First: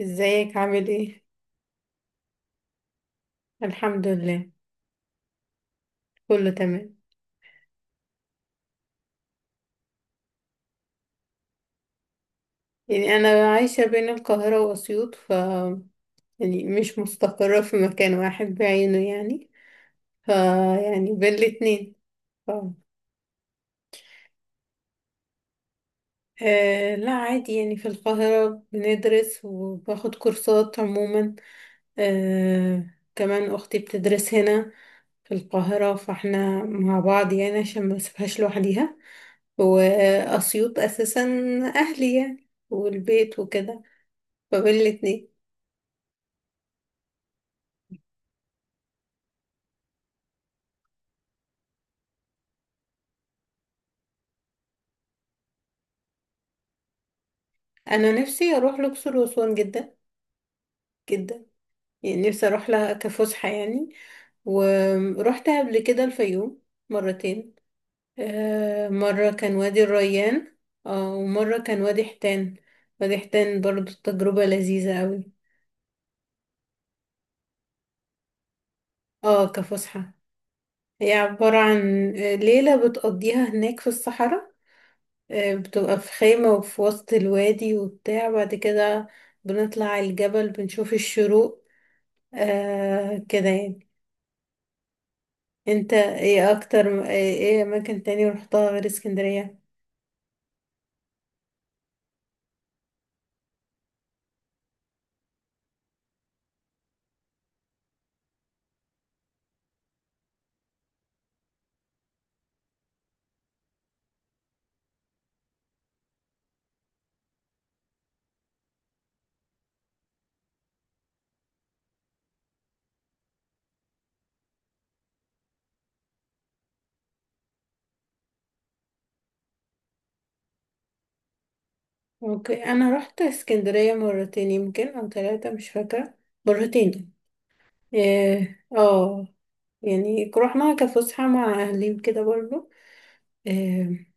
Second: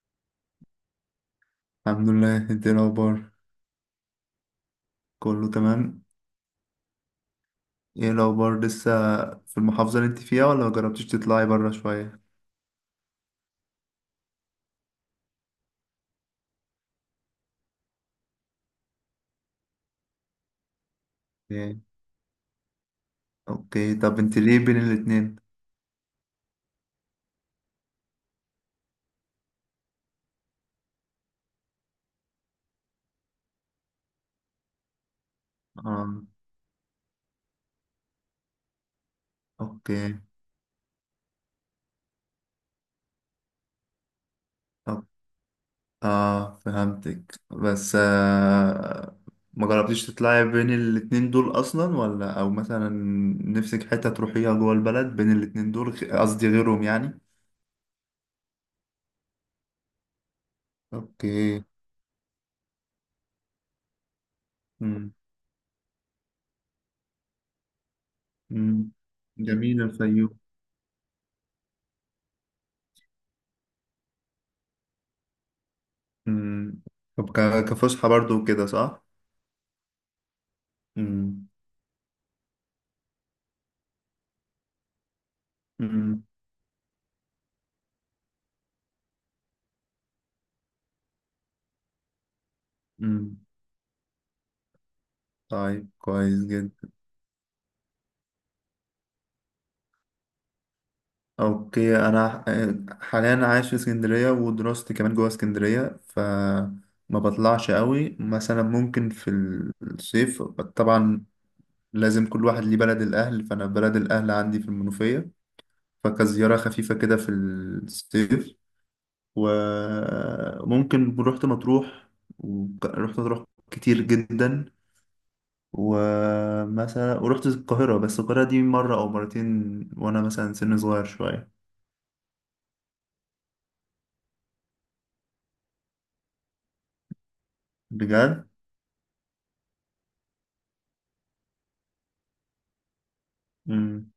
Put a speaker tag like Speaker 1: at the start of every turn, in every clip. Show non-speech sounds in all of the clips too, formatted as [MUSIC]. Speaker 1: ازيك عامل ايه؟
Speaker 2: الحمد لله، انت ايه الاخبار؟
Speaker 1: الحمد لله،
Speaker 2: كله تمام.
Speaker 1: كله تمام.
Speaker 2: ايه الاخبار لسه؟ في المحافظه اللي انت فيها ولا مجربتيش تطلعي بره شويه؟
Speaker 1: يعني انا عايشة بين القاهرة واسيوط، يعني مش مستقرة في مكان واحد بعينه، يعني ف يعني بين
Speaker 2: ايه.
Speaker 1: الاتنين. ف...
Speaker 2: اوكي، طب انت ليه بين الاتنين؟
Speaker 1: آه لا عادي، يعني في القاهرة بندرس وباخد كورسات عموما. آه، كمان اختي بتدرس هنا في القاهرة
Speaker 2: اه.
Speaker 1: فاحنا مع بعض يعني عشان ما اسيبهاش لوحديها.
Speaker 2: اوكي
Speaker 1: وأسيوط أساسا أهلي يعني والبيت وكده، فبين
Speaker 2: طب،
Speaker 1: الاتنين.
Speaker 2: اه فهمتك، بس ما جربتيش تطلعي بين الاتنين دول اصلا، ولا او مثلا نفسك حته تروحيها جوه البلد بين الاتنين دول قصدي غيرهم يعني؟
Speaker 1: أنا نفسي أروح الأقصر وأسوان جدا جدا،
Speaker 2: اوكي.
Speaker 1: يعني نفسي أروح لها كفسحة يعني.
Speaker 2: امم
Speaker 1: ورحت قبل كده الفيوم مرتين. آه،
Speaker 2: امم
Speaker 1: مرة كان وادي
Speaker 2: جميل الفيوم.
Speaker 1: الريان، اه ومرة كان وادي حيتان. وادي حيتان برضو تجربة لذيذة أوي.
Speaker 2: امم. طب كفسحه برضو كده صح؟
Speaker 1: اه كفسحة. هي
Speaker 2: مم.
Speaker 1: عبارة عن ليلة بتقضيها هناك في الصحراء، بتبقى في
Speaker 2: مم.
Speaker 1: خيمة وفي وسط الوادي وبتاع. بعد كده بنطلع على الجبل بنشوف الشروق، آه
Speaker 2: مم.
Speaker 1: كده يعني.
Speaker 2: طيب،
Speaker 1: انت
Speaker 2: كويس
Speaker 1: ايه
Speaker 2: جدا.
Speaker 1: اكتر ايه اماكن تاني رحتها غير اسكندرية؟
Speaker 2: اوكي، انا حاليا عايش في اسكندريه، ودراستي كمان جوه اسكندريه، فما بطلعش قوي. مثلا ممكن في الصيف طبعا لازم كل واحد ليه بلد الاهل، فانا بلد الاهل عندي في المنوفيه، فكزياره خفيفه كده في الصيف. وممكن رحت مطروح، ورحت مطروح كتير جدا. ومثلا ورحت القاهرة، بس القاهرة دي مرة أو مرتين وأنا مثلا سن صغير شوية.
Speaker 1: ممكن انا رحت اسكندرية مرتين يمكن او ثلاثة، مش فاكرة. مرتين.
Speaker 2: بجد؟
Speaker 1: اه، آه، يعني رحنا كفسحة مع اهلي كده برضو. آه
Speaker 2: مم.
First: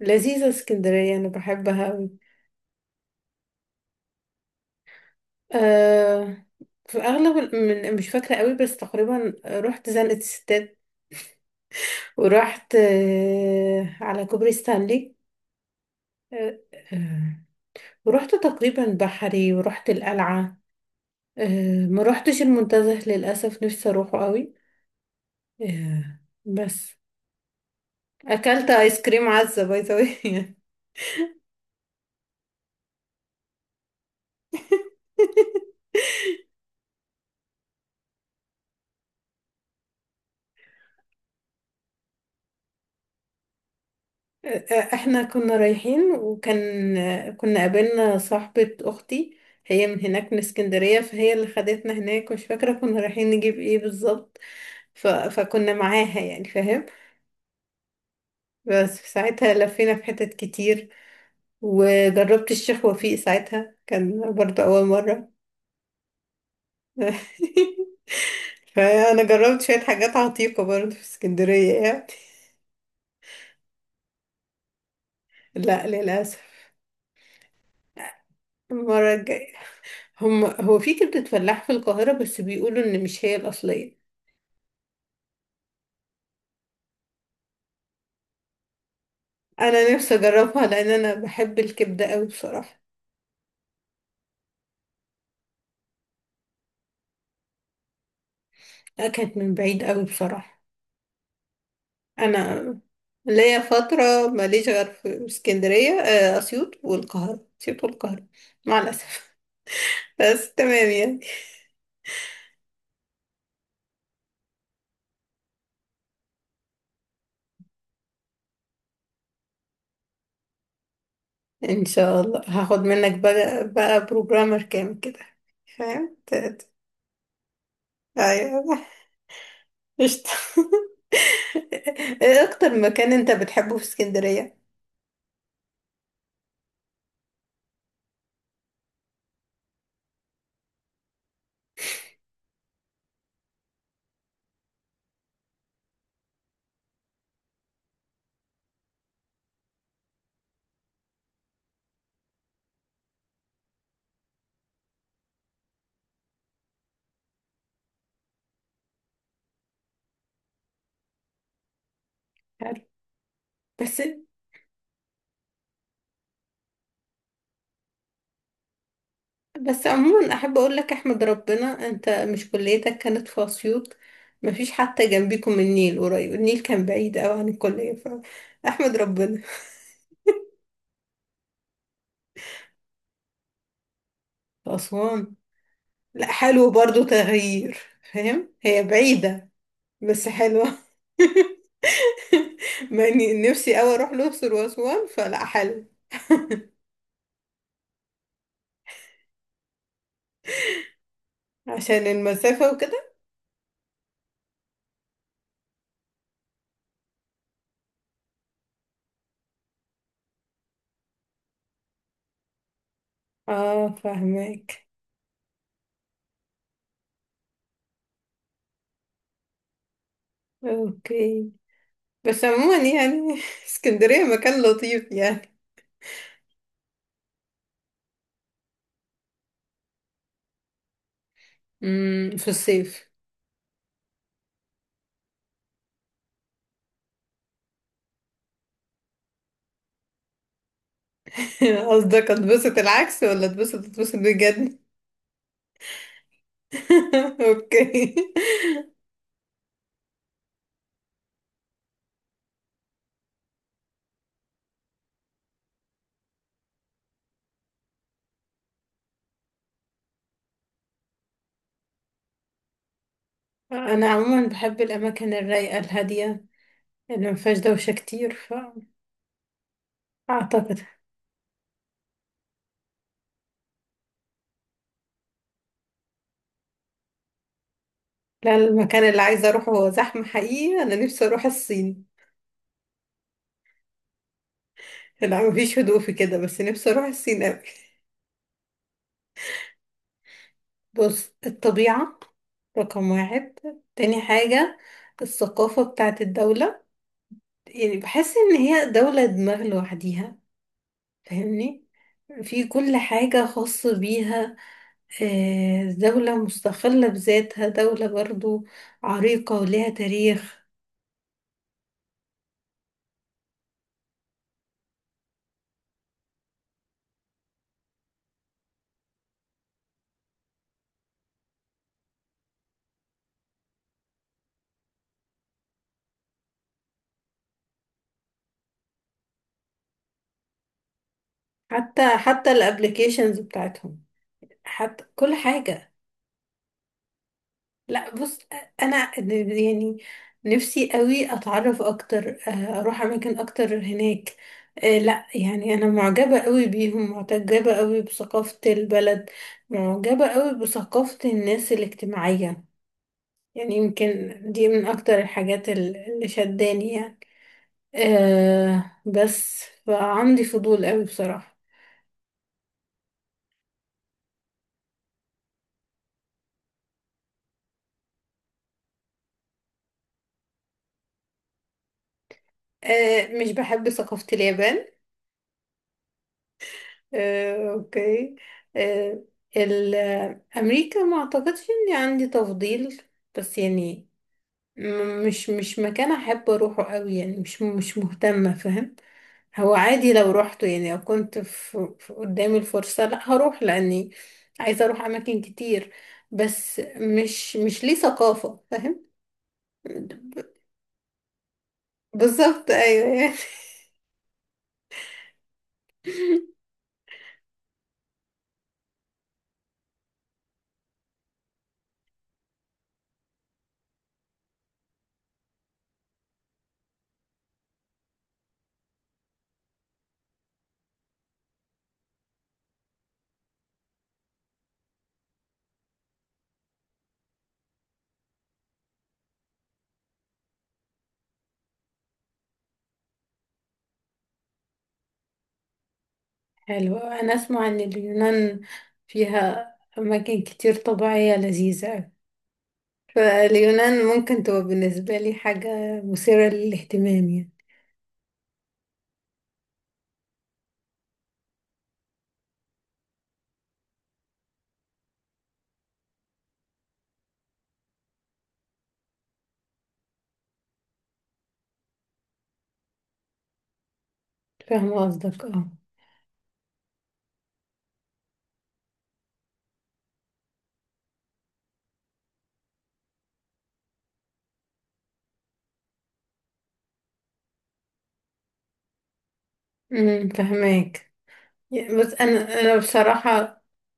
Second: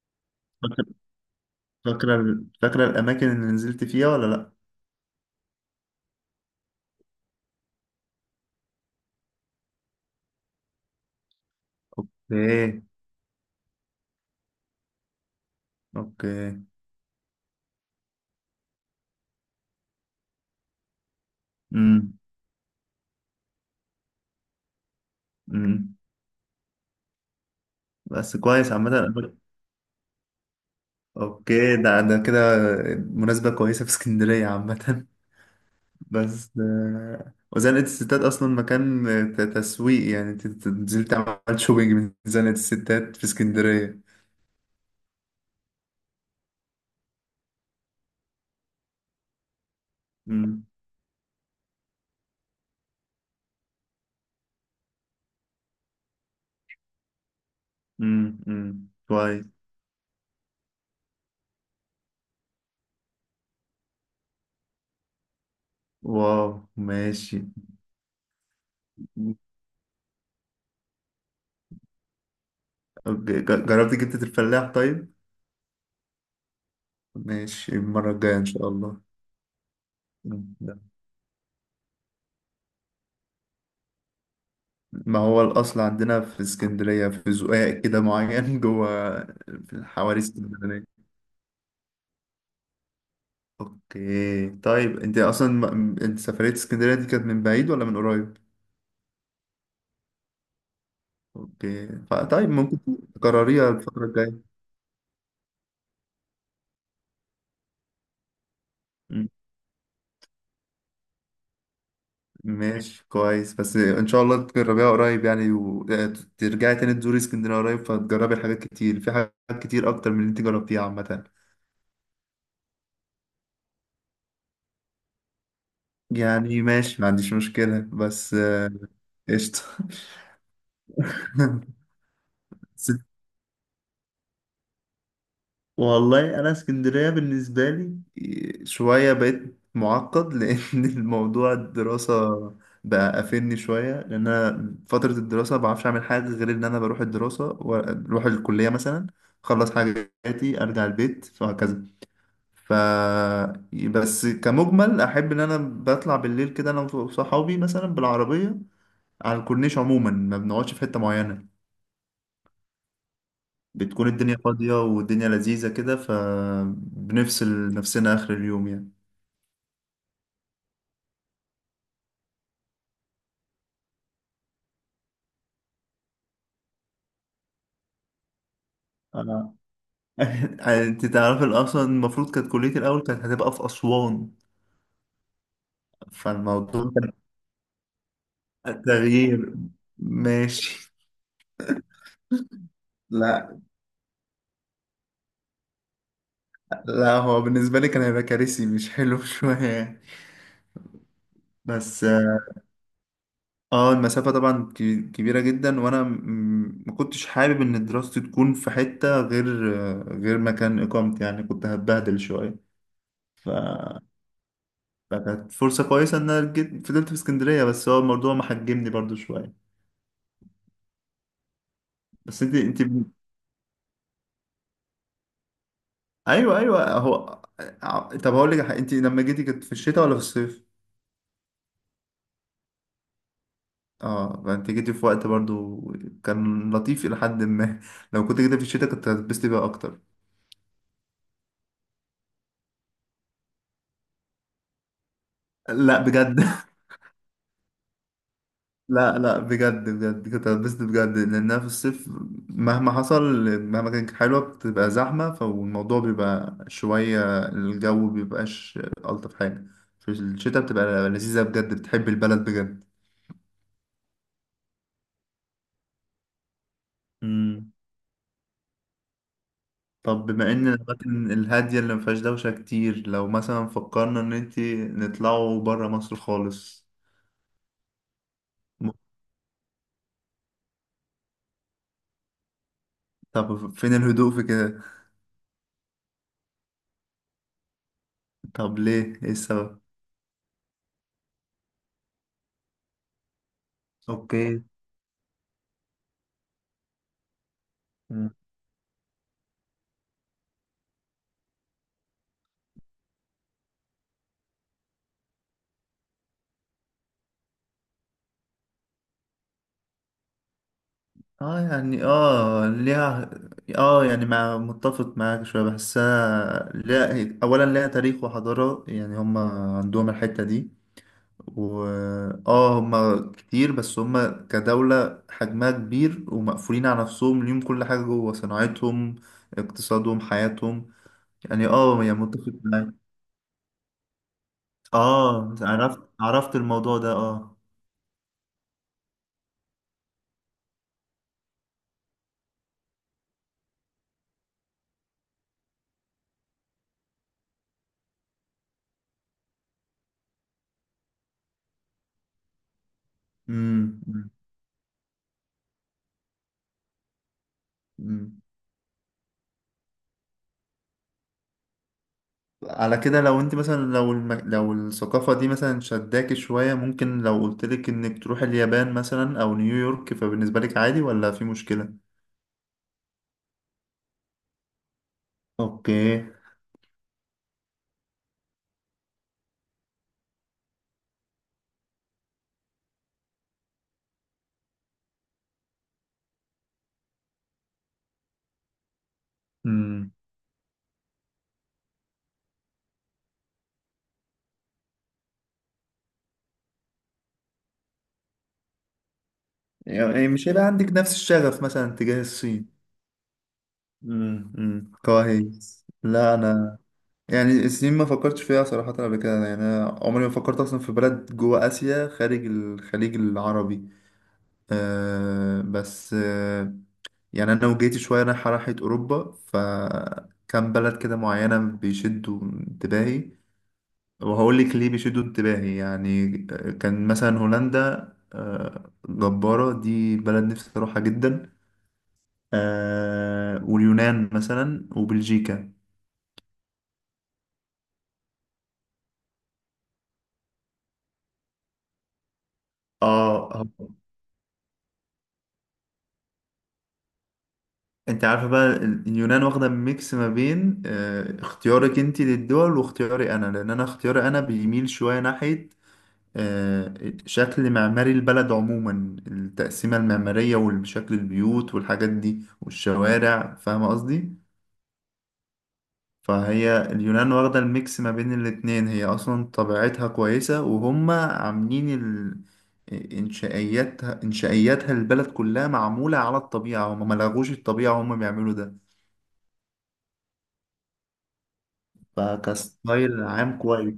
Speaker 1: لذيذة
Speaker 2: فاكرة
Speaker 1: اسكندرية، انا بحبها.
Speaker 2: فاكرة فاكرة الأماكن اللي نزلت فيها ولا لأ؟
Speaker 1: آه، في الأغلب مش فاكرة قوي، بس تقريبا رحت زنقة الستات. ورحت
Speaker 2: أوكي.
Speaker 1: آه على كوبري ستانلي. آه،
Speaker 2: أوكي.
Speaker 1: آه، ورحت تقريبا بحري ورحت القلعة. آه، ما
Speaker 2: مم.
Speaker 1: رحتش المنتزه للأسف، نفسي أروحه قوي.
Speaker 2: مم.
Speaker 1: آه بس.
Speaker 2: بس
Speaker 1: أكلت
Speaker 2: كويس
Speaker 1: آيس
Speaker 2: عامة.
Speaker 1: كريم عزة باي ذا واي.
Speaker 2: أوكي، ده ده كده مناسبة كويسة في اسكندرية عامة. [LAUGHS] بس
Speaker 1: [LAUGHS]
Speaker 2: وزنقة الستات أصلا مكان تسويق، يعني أنت نزلت عملت شوبينج من زنقة الستات في اسكندرية؟
Speaker 1: احنا كنا رايحين، وكان كنا قابلنا صاحبة اختي، هي من هناك من
Speaker 2: مم.
Speaker 1: اسكندرية فهي اللي خدتنا هناك، مش فاكرة كنا رايحين نجيب ايه بالظبط. فكنا معاها يعني، فاهم. بس في
Speaker 2: كويس.
Speaker 1: ساعتها لفينا في حتت كتير، وجربت الشيخ وفيق ساعتها كان برضه أول مرة.
Speaker 2: واو. ماشي.
Speaker 1: [LAUGHS] فأنا جربت شوية حاجات عتيقة برضه في اسكندرية يعني.
Speaker 2: أوكي. جربت جبتة الفلاح طيب؟
Speaker 1: لا، للأسف.
Speaker 2: ماشي، المرة الجاية إن شاء الله.
Speaker 1: المرة الجاية.
Speaker 2: مم.
Speaker 1: هم،
Speaker 2: ده.
Speaker 1: هو في كبدة فلاح في القاهرة بس بيقولوا إن مش هي الأصلية.
Speaker 2: ما هو الأصل عندنا في اسكندرية في زقاق كده معين [LAUGHS] جوه في
Speaker 1: انا نفسي
Speaker 2: حواري
Speaker 1: اجربها لان
Speaker 2: اسكندرية.
Speaker 1: انا بحب الكبده قوي بصراحه.
Speaker 2: أوكي طيب، أنت أصلا أنت سفرية اسكندرية دي كانت من بعيد ولا من قريب؟
Speaker 1: اكلت من بعيد قوي بصراحه.
Speaker 2: أوكي، طيب ممكن
Speaker 1: انا ليا
Speaker 2: تكرريها الفترة
Speaker 1: فتره
Speaker 2: الجاية.
Speaker 1: ماليش غير في اسكندريه، اسيوط والقاهره اسيوط والقاهره، مع الاسف. [LAUGHS] بس تمام يعني.
Speaker 2: ماشي، كويس. بس ان شاء الله تجربيها قريب يعني، وترجعي تاني تزوري اسكندريه قريب، فتجربي حاجات كتير، في حاجات كتير اكتر من اللي انت جربتيها عامه.
Speaker 1: ان شاء الله هاخد منك بقى بروجرامر كامل كده، فاهم
Speaker 2: يعني ماشي، ما عنديش مشكله، بس
Speaker 1: ايوه،
Speaker 2: قشطه.
Speaker 1: قشطه. [LAUGHS]
Speaker 2: [LAUGHS]
Speaker 1: ايه اكتر
Speaker 2: بس،
Speaker 1: مكان انت بتحبه في اسكندريه؟
Speaker 2: والله انا اسكندريه بالنسبه لي شويه بقيت معقد [LAUGHS] لان الموضوع الدراسه بقى قافلني شويه، لان انا فتره الدراسه ما بعرفش اعمل حاجه غير ان انا بروح الدراسه واروح الكليه مثلا، اخلص حاجاتي ارجع البيت وهكذا. ف، بس كمجمل احب ان انا بطلع بالليل كده انا وصحابي مثلا بالعربيه على الكورنيش عموما، ما بنقعدش في حته معينه،
Speaker 1: عارف. بس
Speaker 2: بتكون الدنيا فاضية والدنيا لذيذة كده، فبنفصل نفسنا آخر اليوم يعني.
Speaker 1: بس عموما احب اقول لك احمد ربنا انت مش كليتك كانت في اسيوط. مفيش حتى جنبيكم النيل قريب، النيل كان بعيد قوي عن الكليه، فاحمد ربنا.
Speaker 2: آه.
Speaker 1: في
Speaker 2: [LAUGHS] انت تعرف اصلا المفروض كانت كليتي الاول كانت هتبقى في اسوان،
Speaker 1: اسوان؟ لا حلو
Speaker 2: فالموضوع
Speaker 1: برضو تغيير. فاهم
Speaker 2: كان
Speaker 1: هي بعيده
Speaker 2: تغيير.
Speaker 1: بس حلوه.
Speaker 2: ماشي.
Speaker 1: [LAUGHS] ما
Speaker 2: لا
Speaker 1: نفسي قوي اروح الاقصر واسوان، فلا حلو.
Speaker 2: لا، هو بالنسبه لي كان هيبقى كارثي، مش حلو [LAUGHS] شويه يعني. بس
Speaker 1: عشان المسافه وكده.
Speaker 2: اه المسافه طبعا كبيره جدا، وانا ما كنتش حابب ان دراستي تكون في حته غير غير مكان اقامتي، يعني كنت هتبهدل شويه. ف،
Speaker 1: اه فاهمك.
Speaker 2: فكانت فرصة كويسة إن أنا جيت فضلت في اسكندرية، بس هو الموضوع محجمني برضو شوية.
Speaker 1: اوكي
Speaker 2: بس
Speaker 1: بس
Speaker 2: أنت
Speaker 1: عموما
Speaker 2: أنت
Speaker 1: يعني [LAUGHS] اسكندريه مكان لطيف يعني.
Speaker 2: أيوه أيوه، هو طب هقول لك على حاجة، أنت لما جيتي كانت في الشتاء ولا في الصيف؟
Speaker 1: امم، في الصيف.
Speaker 2: أه، فأنت جيتي في وقت برضو كان لطيف إلى حد ما. [LAUGHS] لو كنت جيتي في الشتاء كنت هتتبسطي بقى أكتر.
Speaker 1: [LAUGHS] قصدك اتبسط العكس ولا اتبسط؟ اتبسط بجد.
Speaker 2: لا بجد. [LAUGHS]
Speaker 1: [LAUGHS] اوكي.
Speaker 2: لا لا، بجد بجد كنت هتبسط بجد، لأنها في الصيف مهما حصل، مهما كانت حلوة بتبقى زحمة، فالموضوع بيبقى شوية الجو بيبقاش ألطف حاجة. في الشتاء بتبقى لذيذة بجد، بتحب البلد بجد.
Speaker 1: انا عموما بحب الاماكن الرايقه الهاديه اللي ما فيهاش
Speaker 2: مم.
Speaker 1: دوشه كتير.
Speaker 2: طب بما إن
Speaker 1: فاعتقد
Speaker 2: الأماكن الهادية اللي مفيهاش دوشة كتير، لو مثلا فكرنا إن انتي نطلعوا برا مصر خالص.
Speaker 1: لا،
Speaker 2: م-
Speaker 1: المكان اللي عايزه اروحه هو زحمه حقيقي، انا نفسي اروح الصين.
Speaker 2: طب فين الهدوء في كده؟
Speaker 1: لا مفيش هدوء في كده، بس نفسي اروح الصين قوي.
Speaker 2: طب ليه، إيه السبب؟
Speaker 1: بص الطبيعه، رقم واحد. تاني
Speaker 2: اوكي.
Speaker 1: حاجه الثقافه بتاعت الدوله، يعني بحس ان هي دوله دماغ لوحديها، فاهمني؟ في كل حاجة خاصة بيها، دولة مستقلة بذاتها، دولة برضو عريقة ولها تاريخ.
Speaker 2: اه يعني، اه ليها، اه يعني مع متفق معاك شوية، بحسها لا، اولا ليها تاريخ وحضارة، يعني هم عندهم الحتة دي. و، اه هم كتير، بس هم كدولة حجمها كبير ومقفولين على نفسهم، ليهم كل حاجة جوه: صناعتهم، اقتصادهم، حياتهم. يعني اه،
Speaker 1: حتى
Speaker 2: يعني
Speaker 1: حتى
Speaker 2: متفق معاك.
Speaker 1: الابليكيشنز بتاعتهم، حتى كل
Speaker 2: اه
Speaker 1: حاجة.
Speaker 2: عرفت عرفت الموضوع ده، اه.
Speaker 1: لا بص، أنا يعني نفسي قوي أتعرف أكتر، أروح أماكن أكتر هناك. لا يعني أنا معجبة قوي بيهم، معجبة قوي بثقافة البلد، معجبة قوي بثقافة الناس الاجتماعية. يعني
Speaker 2: امم امم،
Speaker 1: يمكن دي من اكتر الحاجات اللي شداني يعني.
Speaker 2: امم.
Speaker 1: أه بس فعندي فضول قوي بصراحة.
Speaker 2: على كده لو انت مثلا، لو الم... لو الثقافة دي مثلا شداكي شوية، ممكن لو قلتلك انك تروح اليابان مثلا او نيويورك، فبالنسبة لك عادي ولا في مشكلة؟
Speaker 1: أه مش بحب ثقافة اليابان.
Speaker 2: اوكي.
Speaker 1: أه اوكي، أه. ال- امريكا ما اعتقدش اني عندي تفضيل، بس يعني مش مكان احب اروحه قوي يعني، مش مهتمة، فاهم. هو
Speaker 2: امم،
Speaker 1: عادي لو روحته يعني، لو كنت في قدامي الفرصة لا هروح، لاني عايزة اروح اماكن كتير، بس مش ليه ثقافة، فاهم.
Speaker 2: يعني مش هيبقى عندك نفس الشغف مثلا تجاه
Speaker 1: بالظبط
Speaker 2: الصين.
Speaker 1: ايوه يعني.
Speaker 2: كويس. لا
Speaker 1: [LAUGHS]
Speaker 2: انا يعني الصين ما فكرتش فيها صراحة قبل كده، يعني انا عمري ما فكرت اصلا في بلد جوه اسيا خارج الخليج العربي. أه بس أه، يعني انا وجيتي شويه رايحه راحه اوروبا، فكان بلد كده معينه بيشدوا انتباهي، وهقول لك ليه بيشدوا انتباهي يعني. كان مثلا هولندا، جباره، دي بلد نفسي اروحها جدا. واليونان مثلا، وبلجيكا.
Speaker 1: حلو، انا اسمع ان اليونان فيها اماكن كتير طبيعية لذيذة أوي.
Speaker 2: اه،
Speaker 1: فاليونان ممكن تبقى بالنسبة لي حاجة مثيرة للاهتمام يعني.
Speaker 2: انت عارفه بقى اليونان واخده ميكس ما بين اختيارك انت للدول واختياري انا، لان انا اختياري انا بيميل شويه ناحيه آه، شكل معماري البلد عموما، التقسيمة المعمارية وشكل البيوت والحاجات دي والشوارع، فاهمة قصدي؟
Speaker 1: فاهمة قصدك اه.
Speaker 2: فهي اليونان واخدة الميكس ما بين الاتنين، هي أصلا طبيعتها كويسة، وهم عاملين ال... إنشائياتها، إنشائياتها البلد كلها معمولة على الطبيعة، هم ملغوش الطبيعة، هم بيعملوا ده.
Speaker 1: امم، فهماك يعني. بس انا
Speaker 2: فكستايل عام
Speaker 1: بصراحه
Speaker 2: كويس.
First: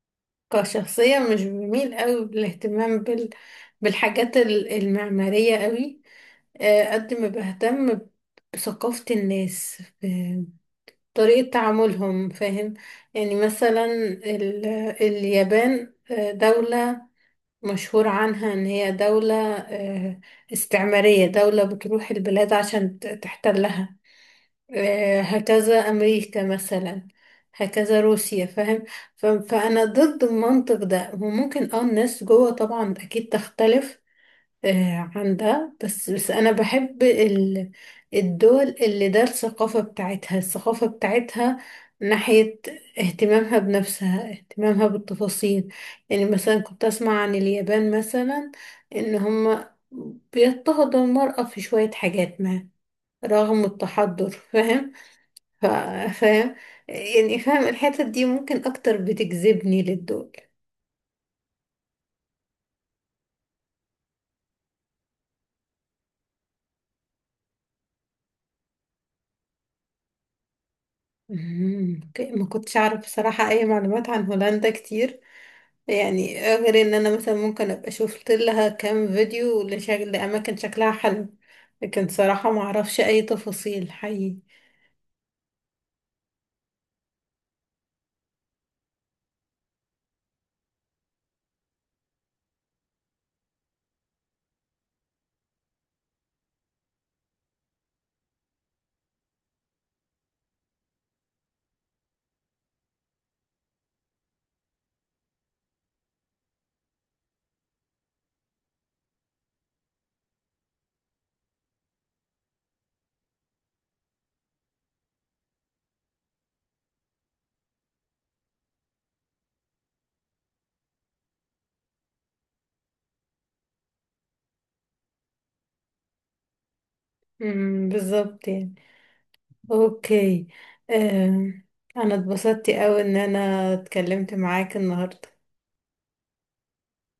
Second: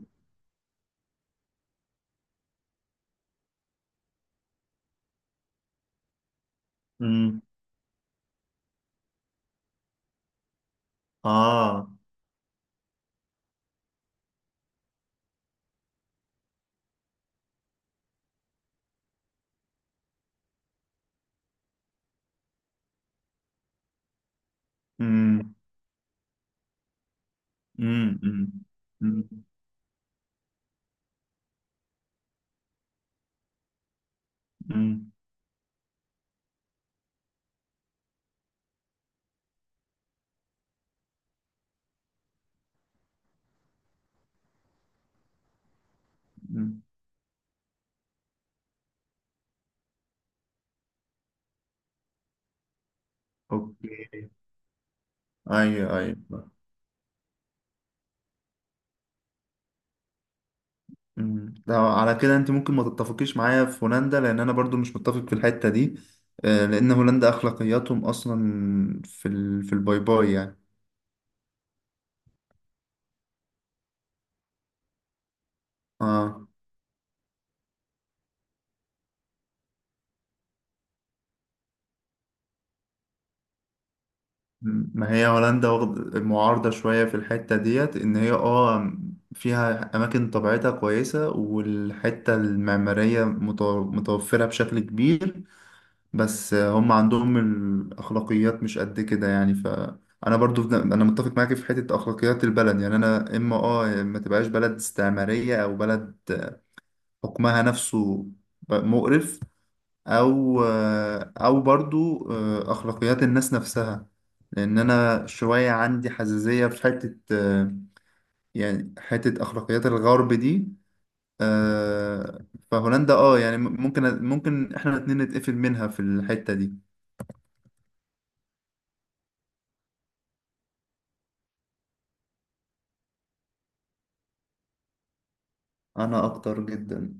Speaker 1: كشخصيه مش بميل قوي بالاهتمام بالحاجات المعماريه قوي، قد ما
Speaker 2: مم.
Speaker 1: بهتم بثقافه الناس، بطريقه
Speaker 2: آه.
Speaker 1: تعاملهم، فاهم. يعني مثلا ال اليابان دوله مشهور عنها ان هي دوله استعماريه، دوله بتروح البلاد عشان تحتلها.
Speaker 2: مم.
Speaker 1: هكذا أمريكا مثلا، هكذا
Speaker 2: مم.
Speaker 1: روسيا،
Speaker 2: مم.
Speaker 1: فاهم.
Speaker 2: مم.
Speaker 1: فأنا ضد المنطق ده، وممكن اه الناس جوه طبعا أكيد تختلف
Speaker 2: مم.
Speaker 1: عن ده. بس بس أنا بحب الدول اللي ده الثقافة بتاعتها، الثقافة بتاعتها ناحية اهتمامها بنفسها، اهتمامها بالتفاصيل. يعني مثلا
Speaker 2: مم.
Speaker 1: كنت أسمع عن اليابان مثلا إن هما بيضطهدوا المرأة في شوية حاجات ما، رغم
Speaker 2: اوكي،
Speaker 1: التحضر، فاهم. ف-
Speaker 2: ايوه ايوه.
Speaker 1: فاهم يعني، فاهم الحتت دي ممكن اكتر بتجذبني للدول.
Speaker 2: أمم. ده على كده انت ممكن ما تتفقيش معايا في هولندا، لان انا برضو مش متفق في الحتة دي. لان هولندا اخلاقياتهم اصلا في ال... في الباي باي يعني.
Speaker 1: مم، اوكي، ما كنتش اعرف بصراحة اي معلومات عن هولندا كتير، يعني
Speaker 2: اه،
Speaker 1: غير ان انا مثلا ممكن ابقى شفت لها كام فيديو لشكل لاماكن شكلها حلو، لكن صراحة ما اعرفش اي تفاصيل حقيقي.
Speaker 2: ما هي هولندا واخد- معارضة شوية في الحتة ديت، ان هي اه فيها اماكن طبيعتها كويسة، والحتة المعمارية متوفرة بشكل كبير، بس هم عندهم الأخلاقيات مش قد كده، يعني فأنا برضو في- أنا متفق معاك في حتة أخلاقيات البلد. يعني أنا إما آه، يا إما تبقاش بلد استعمارية، أو بلد حكمها نفسه مقرف، أو أو برضو أخلاقيات الناس نفسها، لأن أنا شوية عندي حساسية في حتة، يعني حتة أخلاقيات الغرب دي. آه، فهولندا اه يعني، ممكن احنا الاتنين نتقفل منها في الحتة دي.
Speaker 1: مم، بالظبط يعني. اوكي. آم، انا اتبسطت قوي ان انا اتكلمت معاك النهاردة.
Speaker 2: انا اكتر جدا.